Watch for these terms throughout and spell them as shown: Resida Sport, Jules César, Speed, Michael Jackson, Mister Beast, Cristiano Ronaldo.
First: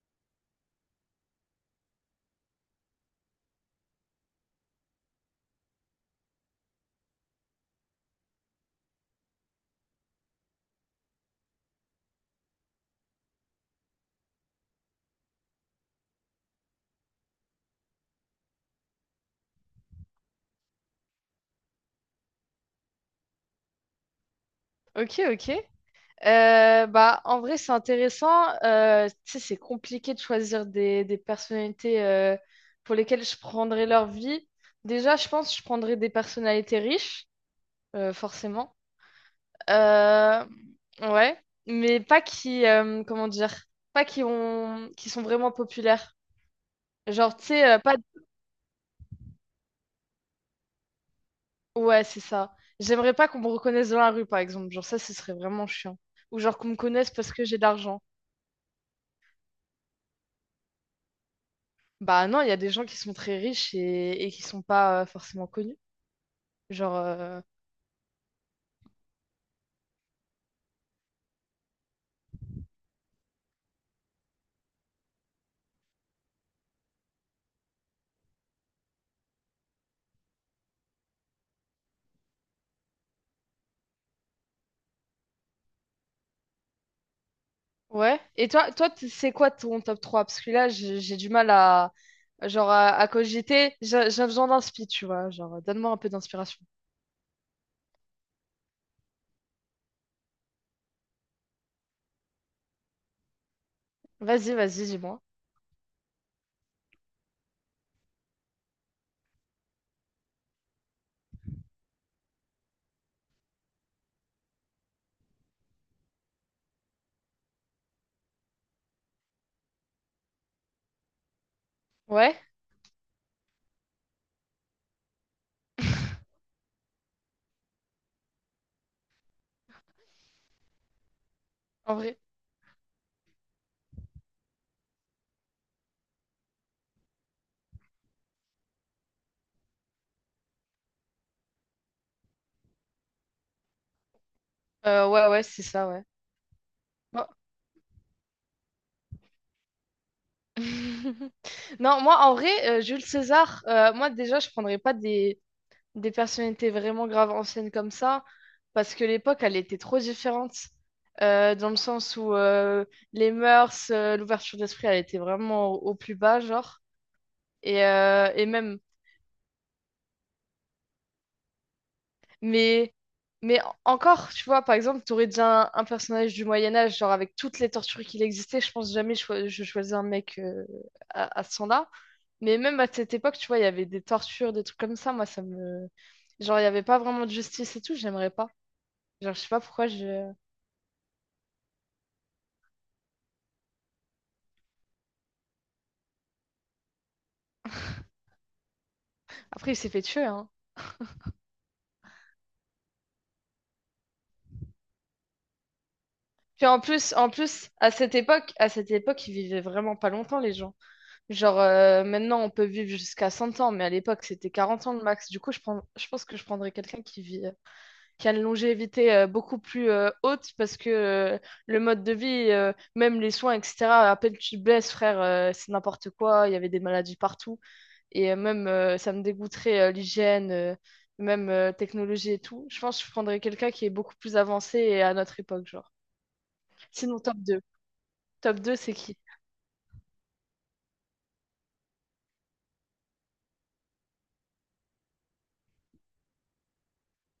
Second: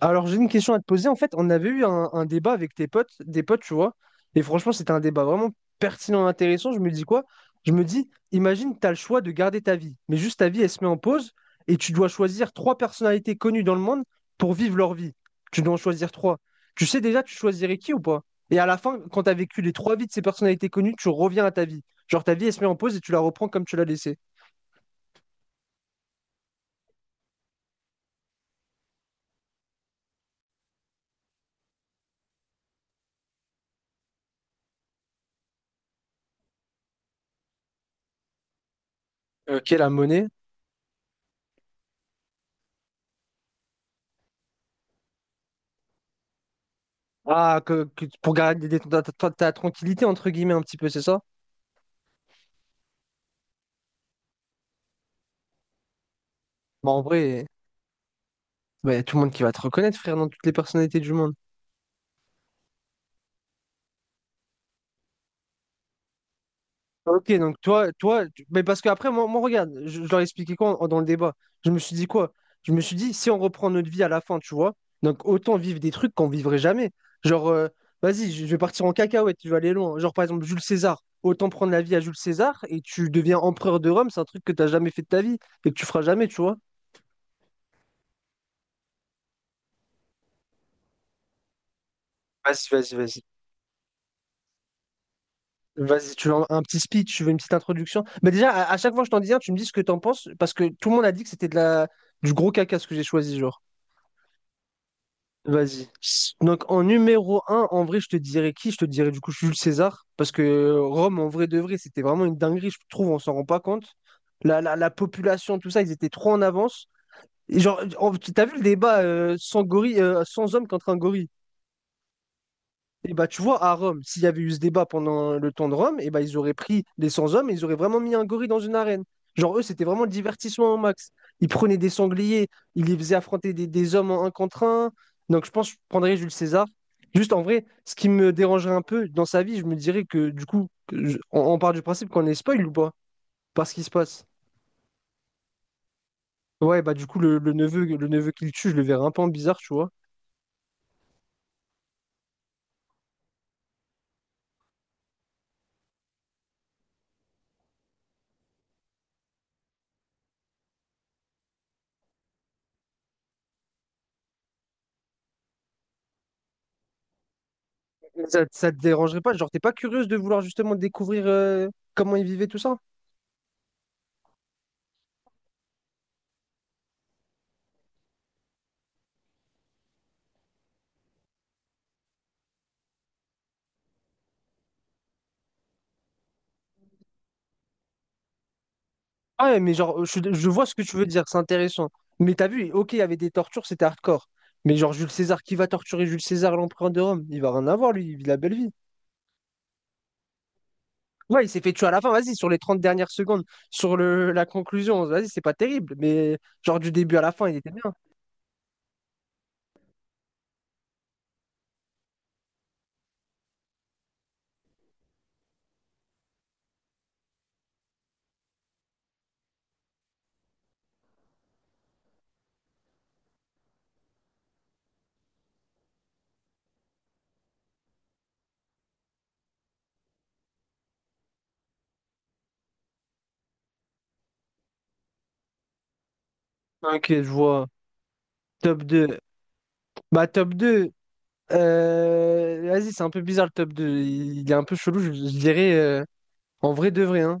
Alors, j'ai une question à te poser. En fait, on avait eu un débat avec tes potes, des potes, tu vois. Et franchement, c'était un débat vraiment pertinent, intéressant. Je me dis quoi? Je me dis, imagine, tu as le choix de garder ta vie, mais juste ta vie, elle se met en pause et tu dois choisir trois personnalités connues dans le monde pour vivre leur vie. Tu dois en choisir trois. Tu sais déjà, tu choisirais qui ou pas? Et à la fin, quand tu as vécu les trois vies de ces personnalités connues, tu reviens à ta vie. Genre, ta vie, elle se met en pause et tu la reprends comme tu l'as laissée. Ok, ok. Bah, en vrai, c'est intéressant. Tu sais, c'est compliqué de choisir des personnalités pour lesquelles je prendrais leur vie. Déjà, je pense que je prendrais des personnalités riches, forcément. Ok, la monnaie. Euh, ouais, mais pas qui, comment dire, pas qui ont, qui sont vraiment populaires. Genre, tu Ah, sais, pas. Pour garder ta tranquillité, entre guillemets, un petit peu, c'est ça? Ouais, c'est ça. J'aimerais pas qu'on me reconnaisse dans la rue, par exemple. Genre, ça, ce serait vraiment chiant. Ou genre qu'on me Bah, en connaisse parce que vrai, j'ai d'argent. bah, y a tout le monde qui va te reconnaître, frère, dans toutes les personnalités du monde. Bah non, il y a des gens qui sont très riches et qui sont pas forcément connus. Genre, Ok, donc mais parce qu'après, moi, regarde, je leur ai expliqué quoi dans le débat. Je me suis dit quoi? Je me suis dit, si on reprend notre vie à la fin, tu vois, donc autant vivre des trucs qu'on vivrait jamais. Genre, vas-y, je vais partir en cacahuète, je vais aller loin. Genre, par exemple, Jules César, autant prendre la vie à Jules César et tu deviens empereur de Rome, c'est un truc que t'as jamais fait de ta vie et que tu feras jamais, tu vois. ouais. Et toi, c'est quoi ton top trois? Parce que là, j'ai du mal à, Vas-y, genre, à, vas-y, à vas-y. cogiter. J'ai besoin d'inspi, tu vois. Genre, donne-moi un peu Vas-y, tu veux un, d'inspiration. un petit speech, tu veux une petite introduction. Mais déjà, à chaque fois que je t'en dis un, tu me dis ce que t'en penses, parce que tout le monde a dit que c'était du gros caca ce que j'ai choisi, genre. Vas-y, vas-y, dis-moi. Vas-y. Donc en numéro un en vrai, je te dirais qui? Je te dirais du coup Jules César, parce que Rome, en vrai de vrai, c'était vraiment une dinguerie, je trouve, on s'en rend pas compte. La population, tout ça, ils étaient trop en avance. Et genre, t'as vu le débat sans gorille, sans homme contre un gorille? Ouais, Et bah, tu vois, à Rome, s'il y avait eu ce débat pendant le temps de Rome, et bah, ils auraient pris des 100 hommes et ils auraient vraiment mis un gorille dans une arène. Genre, eux, c'était vraiment le divertissement au max. Ils prenaient des en vrai. sangliers, ils les faisaient affronter des hommes en un contre un. Donc, je pense que je prendrais Jules César. Juste en vrai, ce qui me dérangerait un peu dans sa vie, je me dirais que du coup, on part du principe qu'on est spoil ou pas? Parce qu'il se passe. Ouais, ouais, c'est ça, ouais. Ouais, bah, du coup, Bon. le neveu qu'il tue, je le verrais un peu en bizarre, tu vois. Non, moi, en vrai, Jules César, moi, déjà, je prendrais pas des personnalités vraiment graves anciennes comme ça, parce que l'époque, elle était trop différente, dans le sens où les mœurs, l'ouverture d'esprit, elle était vraiment au plus bas, genre. Et, Mais euh, Ça, et ça te même, dérangerait pas? Genre, t'es pas curieuse de vouloir justement découvrir comment ils vivaient tout ça? mais, mais encore, tu vois, par exemple, tu aurais déjà un personnage du Moyen-Âge, genre avec toutes les tortures qu'il existait, je pense jamais je choisis un mec à ce temps-là. Mais même à cette époque, tu vois, il y avait des tortures, des trucs comme ça, moi, ça me. Genre, il n'y avait pas vraiment de justice et tout, j'aimerais pas. Genre, je sais Ah ouais, pas mais pourquoi genre, je, je. je vois ce que tu veux dire, c'est intéressant. Mais t'as vu, ok, il y avait des tortures, c'était hardcore. Mais genre, Jules César, qui va torturer Jules César, l'empereur de Rome? Il va rien avoir, lui, il vit la belle vie. Après, il s'est fait tuer, hein. Ouais, il s'est fait tuer à la fin, vas-y, sur les 30 dernières secondes, sur la conclusion, vas-y, c'est pas terrible. Mais Puis en genre, du plus, début à la fin, il était à bien. cette époque, ils vivaient vraiment pas longtemps, les gens. Genre, maintenant, on peut vivre jusqu'à 100 ans, mais à l'époque, c'était 40 ans le max. Du coup, je pense que je prendrais quelqu'un qui vit, qui a une longévité beaucoup plus haute parce que le mode de vie, même les soins, etc., à peine tu te blesses, frère, c'est n'importe quoi. Il y avait des maladies partout. Et même, ça me dégoûterait l'hygiène, même technologie et tout. Je pense que je prendrais quelqu'un qui est beaucoup plus avancé et à notre époque, genre. Ok, Sinon, je top deux. vois. Top deux, Top c'est qui? 2. Bah, top 2. Vas-y, c'est un peu bizarre le top 2. Il est un peu chelou, je dirais. En vrai, de vrai, hein.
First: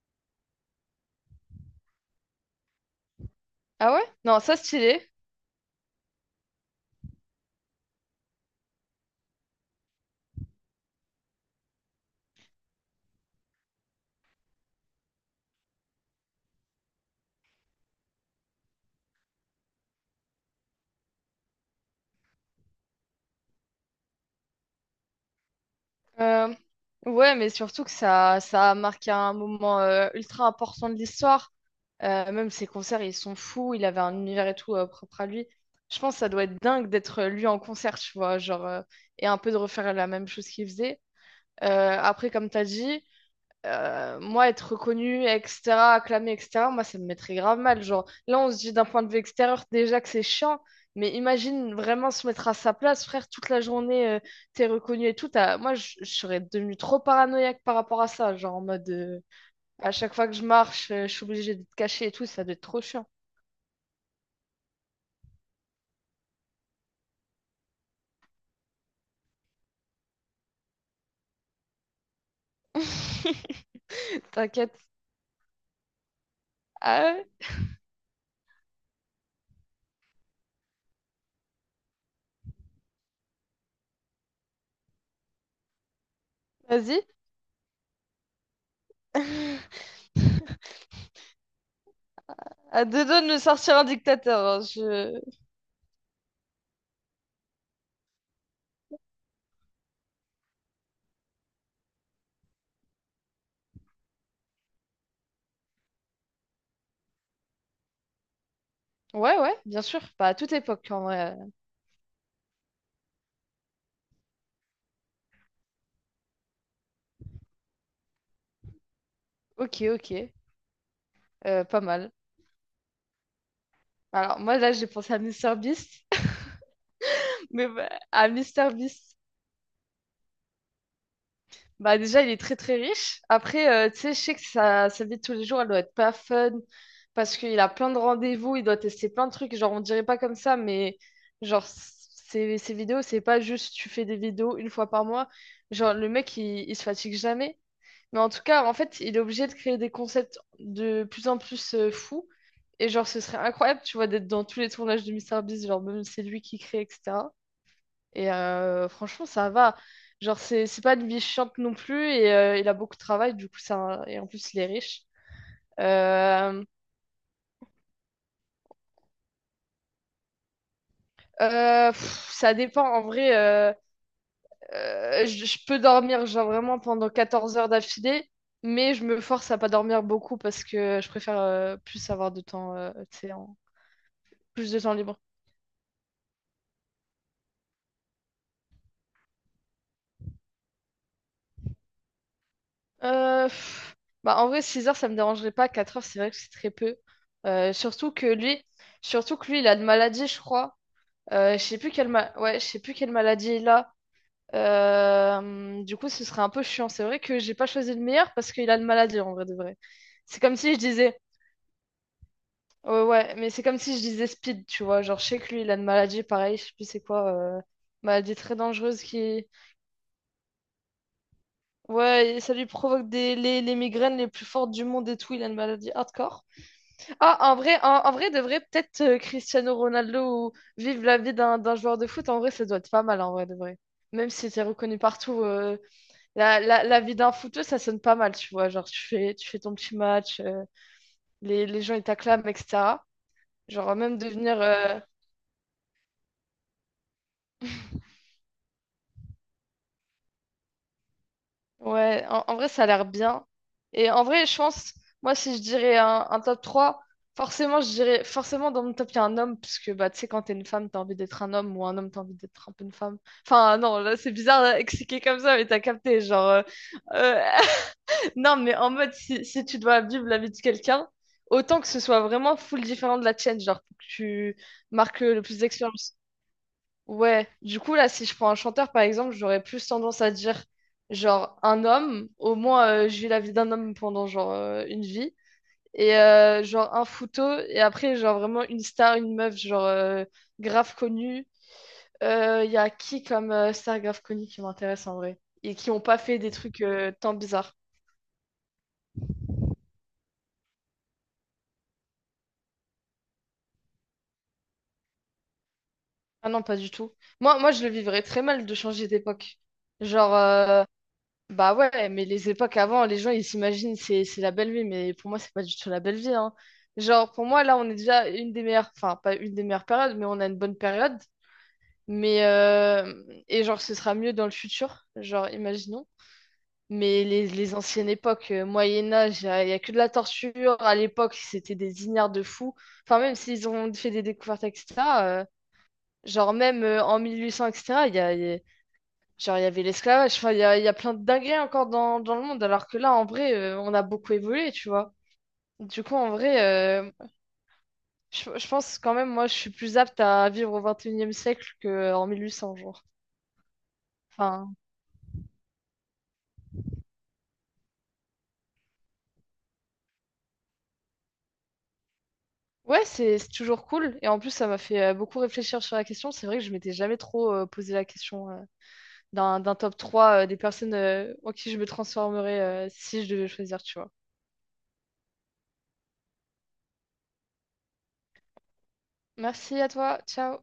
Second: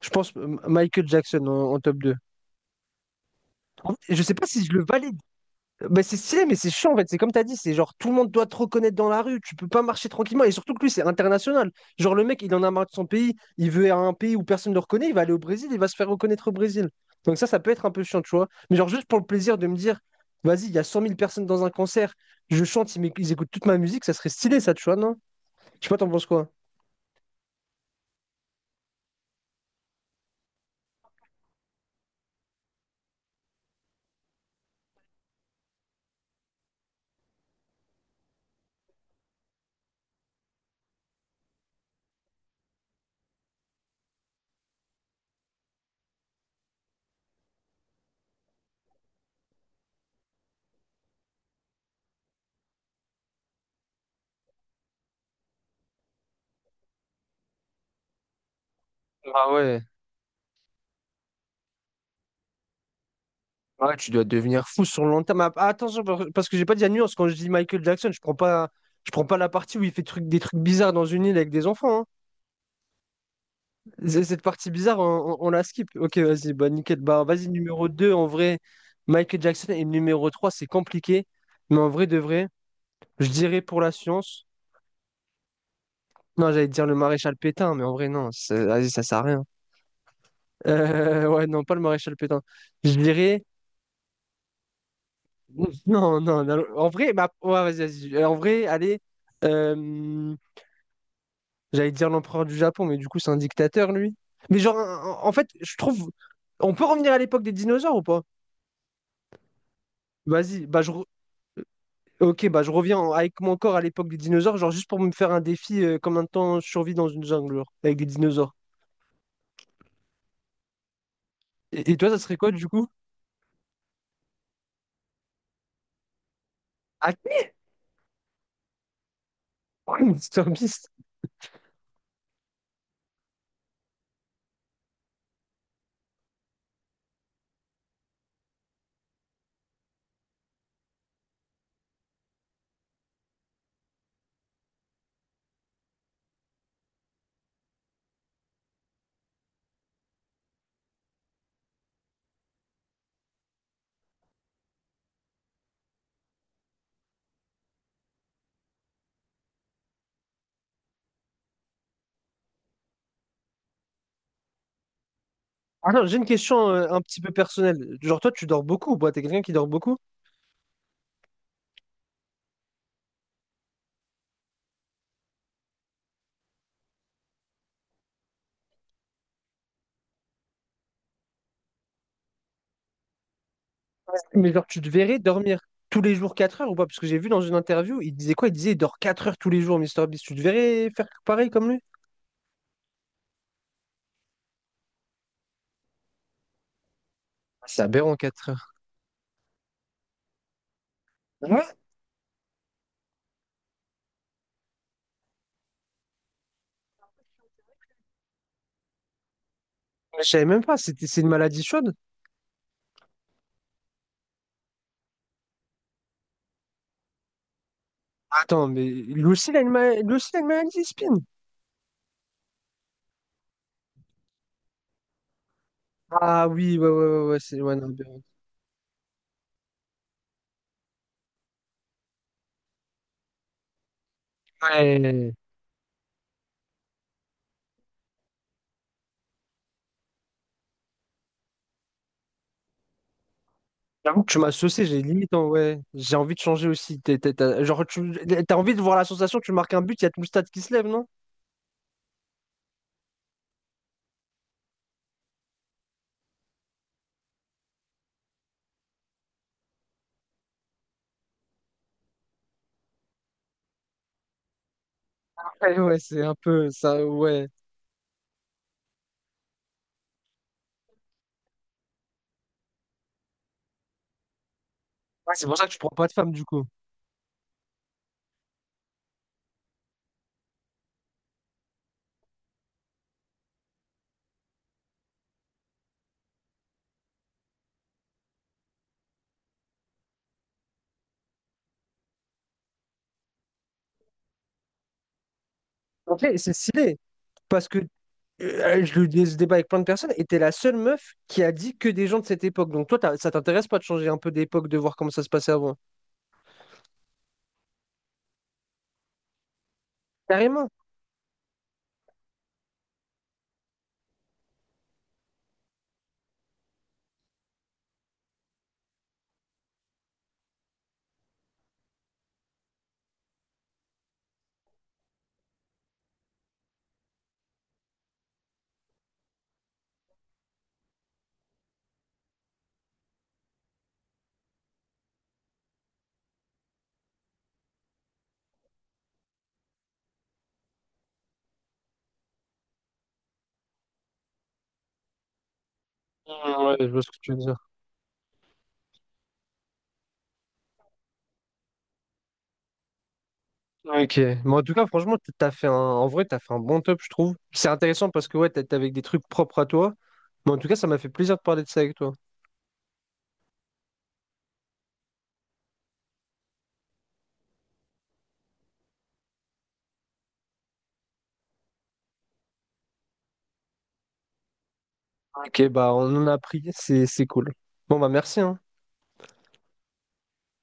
Je pense Michael Jackson en top 2. Ah En ouais? fait, je sais Non, pas ça, si je le stylé. valide. Bah, c'est stylé, mais c'est chiant en fait. C'est comme t'as dit, c'est genre tout le monde doit te reconnaître dans la rue. Tu peux pas marcher tranquillement. Et surtout que lui, c'est international. Genre le mec, il en a marre de son pays. Il veut aller à un pays où personne ne le reconnaît. Il va aller au Brésil. Il va se faire reconnaître au Brésil. Donc ça peut être un peu chiant, tu vois. Mais genre juste pour le plaisir de me dire, vas-y, il y a 100 000 personnes dans un concert. Je chante, ils écoutent toute ma musique. Ça serait stylé, ça, tu vois, non? Je sais pas, t'en penses quoi? Euh, ouais, mais surtout que ça a marqué un moment ultra important de l'histoire. Même ses concerts, ils sont fous. Il avait un univers et tout propre à lui. Je pense que ça doit être dingue d'être lui en concert, tu vois, genre, et un peu de refaire la même chose qu'il faisait. Après, comme t'as dit, moi, être reconnu, etc., acclamé, etc., moi, ça me mettrait grave mal. Genre, là, on se dit d'un point de vue extérieur déjà que c'est chiant, mais imagine vraiment se mettre à sa place, frère, toute la journée, t'es reconnu et tout. Moi, je serais devenue trop paranoïaque par rapport à ça. Genre, en mode, Ah ouais. à chaque fois que je marche, je suis obligée d'être cachée et tout, ça doit être trop chiant. Ouais, tu dois devenir fou sur le long terme. Ah, attention, parce que j'ai pas dit la nuance. Quand je dis Michael Jackson, je prends pas la partie où il fait des trucs bizarres dans une île avec des enfants, hein. Cette partie T'inquiète. bizarre, on la skip. Ok, vas-y, bah nickel. Ah Bah ouais, vas-y, numéro 2 en vrai, Michael Jackson, et numéro 3 c'est compliqué. Mais en vrai de vrai, je dirais pour la science. Non, j'allais dire le vas-y. maréchal Pétain, mais en vrai, non, vas-y, ça sert à rien. Ouais, non, pas le maréchal Pétain. À Je deux doigts de me dirais. sortir un dictateur, hein, je. Non, non, non, en vrai, bah, ouais, vas-y, vas-y. En vrai, allez, euh, j'allais dire l'empereur du Japon, mais du coup, c'est un dictateur, lui. Mais genre, en fait, je trouve. On peut revenir à l'époque des dinosaures ou pas? Ouais, ouais, bien sûr. Pas à toute Vas-y, bah époque, en vrai. ok, bah je reviens avec mon corps à l'époque des dinosaures, genre juste pour me faire un défi, combien de temps je survis dans une jungle, genre, avec des dinosaures. Ok, ok. Pas Et toi, mal. ça serait quoi du coup? Alors, moi, là, j'ai pensé à Mister Beast. Ah, Mais bah, à Mister Beast. Mr Beast. Bah, déjà, il est très, très riche. Après, tu sais, je sais que sa vie de tous les jours, elle doit être pas fun. Parce qu'il a plein de rendez-vous, il doit tester plein de trucs. Genre, on dirait pas comme ça, mais genre, ses vidéos, c'est pas juste tu fais des vidéos une fois par mois. Genre, le mec, il se fatigue jamais. Mais en tout cas, en fait, il est obligé de créer des concepts de plus en plus fous. Et genre, ce serait incroyable, tu vois, d'être dans tous les tournages de Mister Beast. Genre, même si c'est lui qui crée, etc. Franchement, ça va. Genre, c'est pas une vie chiante non plus. Et il a beaucoup de travail, du coup, ça, et en plus, il est riche. Ah non, j'ai une Euh, question un petit peu personnelle. Genre toi, tu dors beaucoup ou pas? T'es quelqu'un qui dort beaucoup? pff, ça dépend. En vrai, je peux dormir, genre vraiment pendant 14 heures d'affilée. Mais je me force à pas dormir beaucoup parce que je préfère plus avoir de temps, tu sais, Mais genre, plus de tu te temps libre. verrais dormir tous les jours 4 heures ou pas? Parce que j'ai vu dans une interview, il disait quoi? Il disait il dort 4 heures tous les jours, Mister Beast. Tu te verrais faire pareil comme lui? Pff, bah, en vrai, 6 heures, ça me dérangerait pas. 4 heures, c'est vrai que c'est très peu. Euh, C'est surtout aberrant que 4 lui, heures. Il a une maladie, je crois. Je sais plus ouais, je sais plus quelle maladie il a. Du coup, ce serait un peu chiant. C'est vrai que j'ai pas choisi le meilleur parce qu'il a une maladie en vrai de vrai. Mais je C'est savais comme même si pas, je c'était, disais, c'est une maladie chaude. ouais, ouais, mais c'est comme si je disais Speed, tu vois. Genre, je sais que lui, il a une maladie, pareil, je sais plus c'est quoi, euh, maladie très Attends, mais dangereuse lui qui, aussi, il a lui aussi, il a une maladie, Spin. ouais, et ça lui provoque les migraines les plus fortes du monde et tout. Il a une maladie hardcore. Ah oui, ouais, ouais, ouais, ouais, Ah, en c'est ouais, vrai, en, non, bien. en vrai, de vrai, peut-être Cristiano Ronaldo ou vivre la vie d'un joueur de foot, en vrai, ça doit être pas mal, en vrai, de vrai. Même si t'es reconnu Ouais. partout, la vie d'un footeux, ça sonne pas mal, tu vois. Genre, tu fais ton petit match, les gens, ils t'acclament, etc. Genre, même J'avoue que tu m'as devenir, saucé, j'ai limite, hein, ouais. J'ai envie de changer aussi. Genre, t'as envie de voir la sensation, tu marques un but, il y a tout le stade qui se lève, non? ouais, en vrai, ça a l'air bien. Et en vrai, je pense, moi, si je dirais un top trois, forcément, je dirais, forcément, dans mon top, il y a un homme, parce que, bah, tu sais, quand t'es une femme, t'as envie d'être un homme, ou un homme, t'as envie d'être un peu une femme. Enfin, non, là, c'est bizarre là, expliquer comme ça, mais Ouais, t'as ouais, capté, c'est un genre, peu ça, euh, ouais. non, mais en mode, si tu dois vivre la vie de quelqu'un, autant que ce soit vraiment full différent de la tienne, genre, pour que tu marques Ouais, le c'est pour plus ça que tu prends pas de d'expérience. femme, du coup. Ouais, du coup, là, si je prends un chanteur, par exemple, j'aurais plus tendance à dire, genre, un homme, au moins, je vis la vie d'un homme pendant, genre, une vie, et, genre, un photo, et après, genre, vraiment, une star, une meuf, genre, grave connue. Il y a qui comme star grave connue qui m'intéresse en vrai, et qui ont En pas fait, fait des c'est trucs stylé, tant parce bizarres? que ce débat avec plein de personnes, et t'es la seule meuf qui a dit que des gens de cette époque. Donc toi, ça t'intéresse pas de changer un peu d'époque, de voir comment ça se passait avant? Ah non, pas du tout. Moi, je le vivrais très mal de changer d'époque. Genre, Carrément. euh, Bah ouais, mais les époques avant, les gens ils s'imaginent c'est la belle vie, mais pour moi c'est pas du tout la belle vie, hein. Genre pour moi là on est déjà une des meilleures, enfin pas une des meilleures périodes, mais on a une bonne période. Mais et genre ce sera mieux dans le futur, genre imaginons. Mais les anciennes époques, Moyen Âge, y a que de la torture. À l'époque c'était des ignares de fous. Enfin même s'ils ont fait des découvertes, etc., euh, genre même en 1800, etc. Genre, il y avait l'esclavage, enfin, il y a plein de dingueries encore dans le monde, alors que là, en vrai, on a beaucoup évolué, tu vois. Du coup, en vrai, Mm, ouais, je vois ce euh, que tu veux dire. je pense quand même, moi, je suis plus apte à vivre au 21e siècle qu'en 1800, genre. Ok, mais en tout Enfin, cas, franchement, en vrai, t'as fait un bon top, je trouve. C'est intéressant parce que ouais, t'es avec des trucs propres à toi. Mais en tout cas, ça m'a fait plaisir de parler de ça avec toi. ouais, c'est toujours cool. Et en plus, ça m'a fait beaucoup réfléchir sur la question. C'est vrai que je m'étais jamais trop posé la question d'un top 3 des personnes en qui je me transformerais si je devais choisir, tu vois. Ok, bah on en a appris, c'est cool. Bon bah merci, hein. Merci à toi, ciao.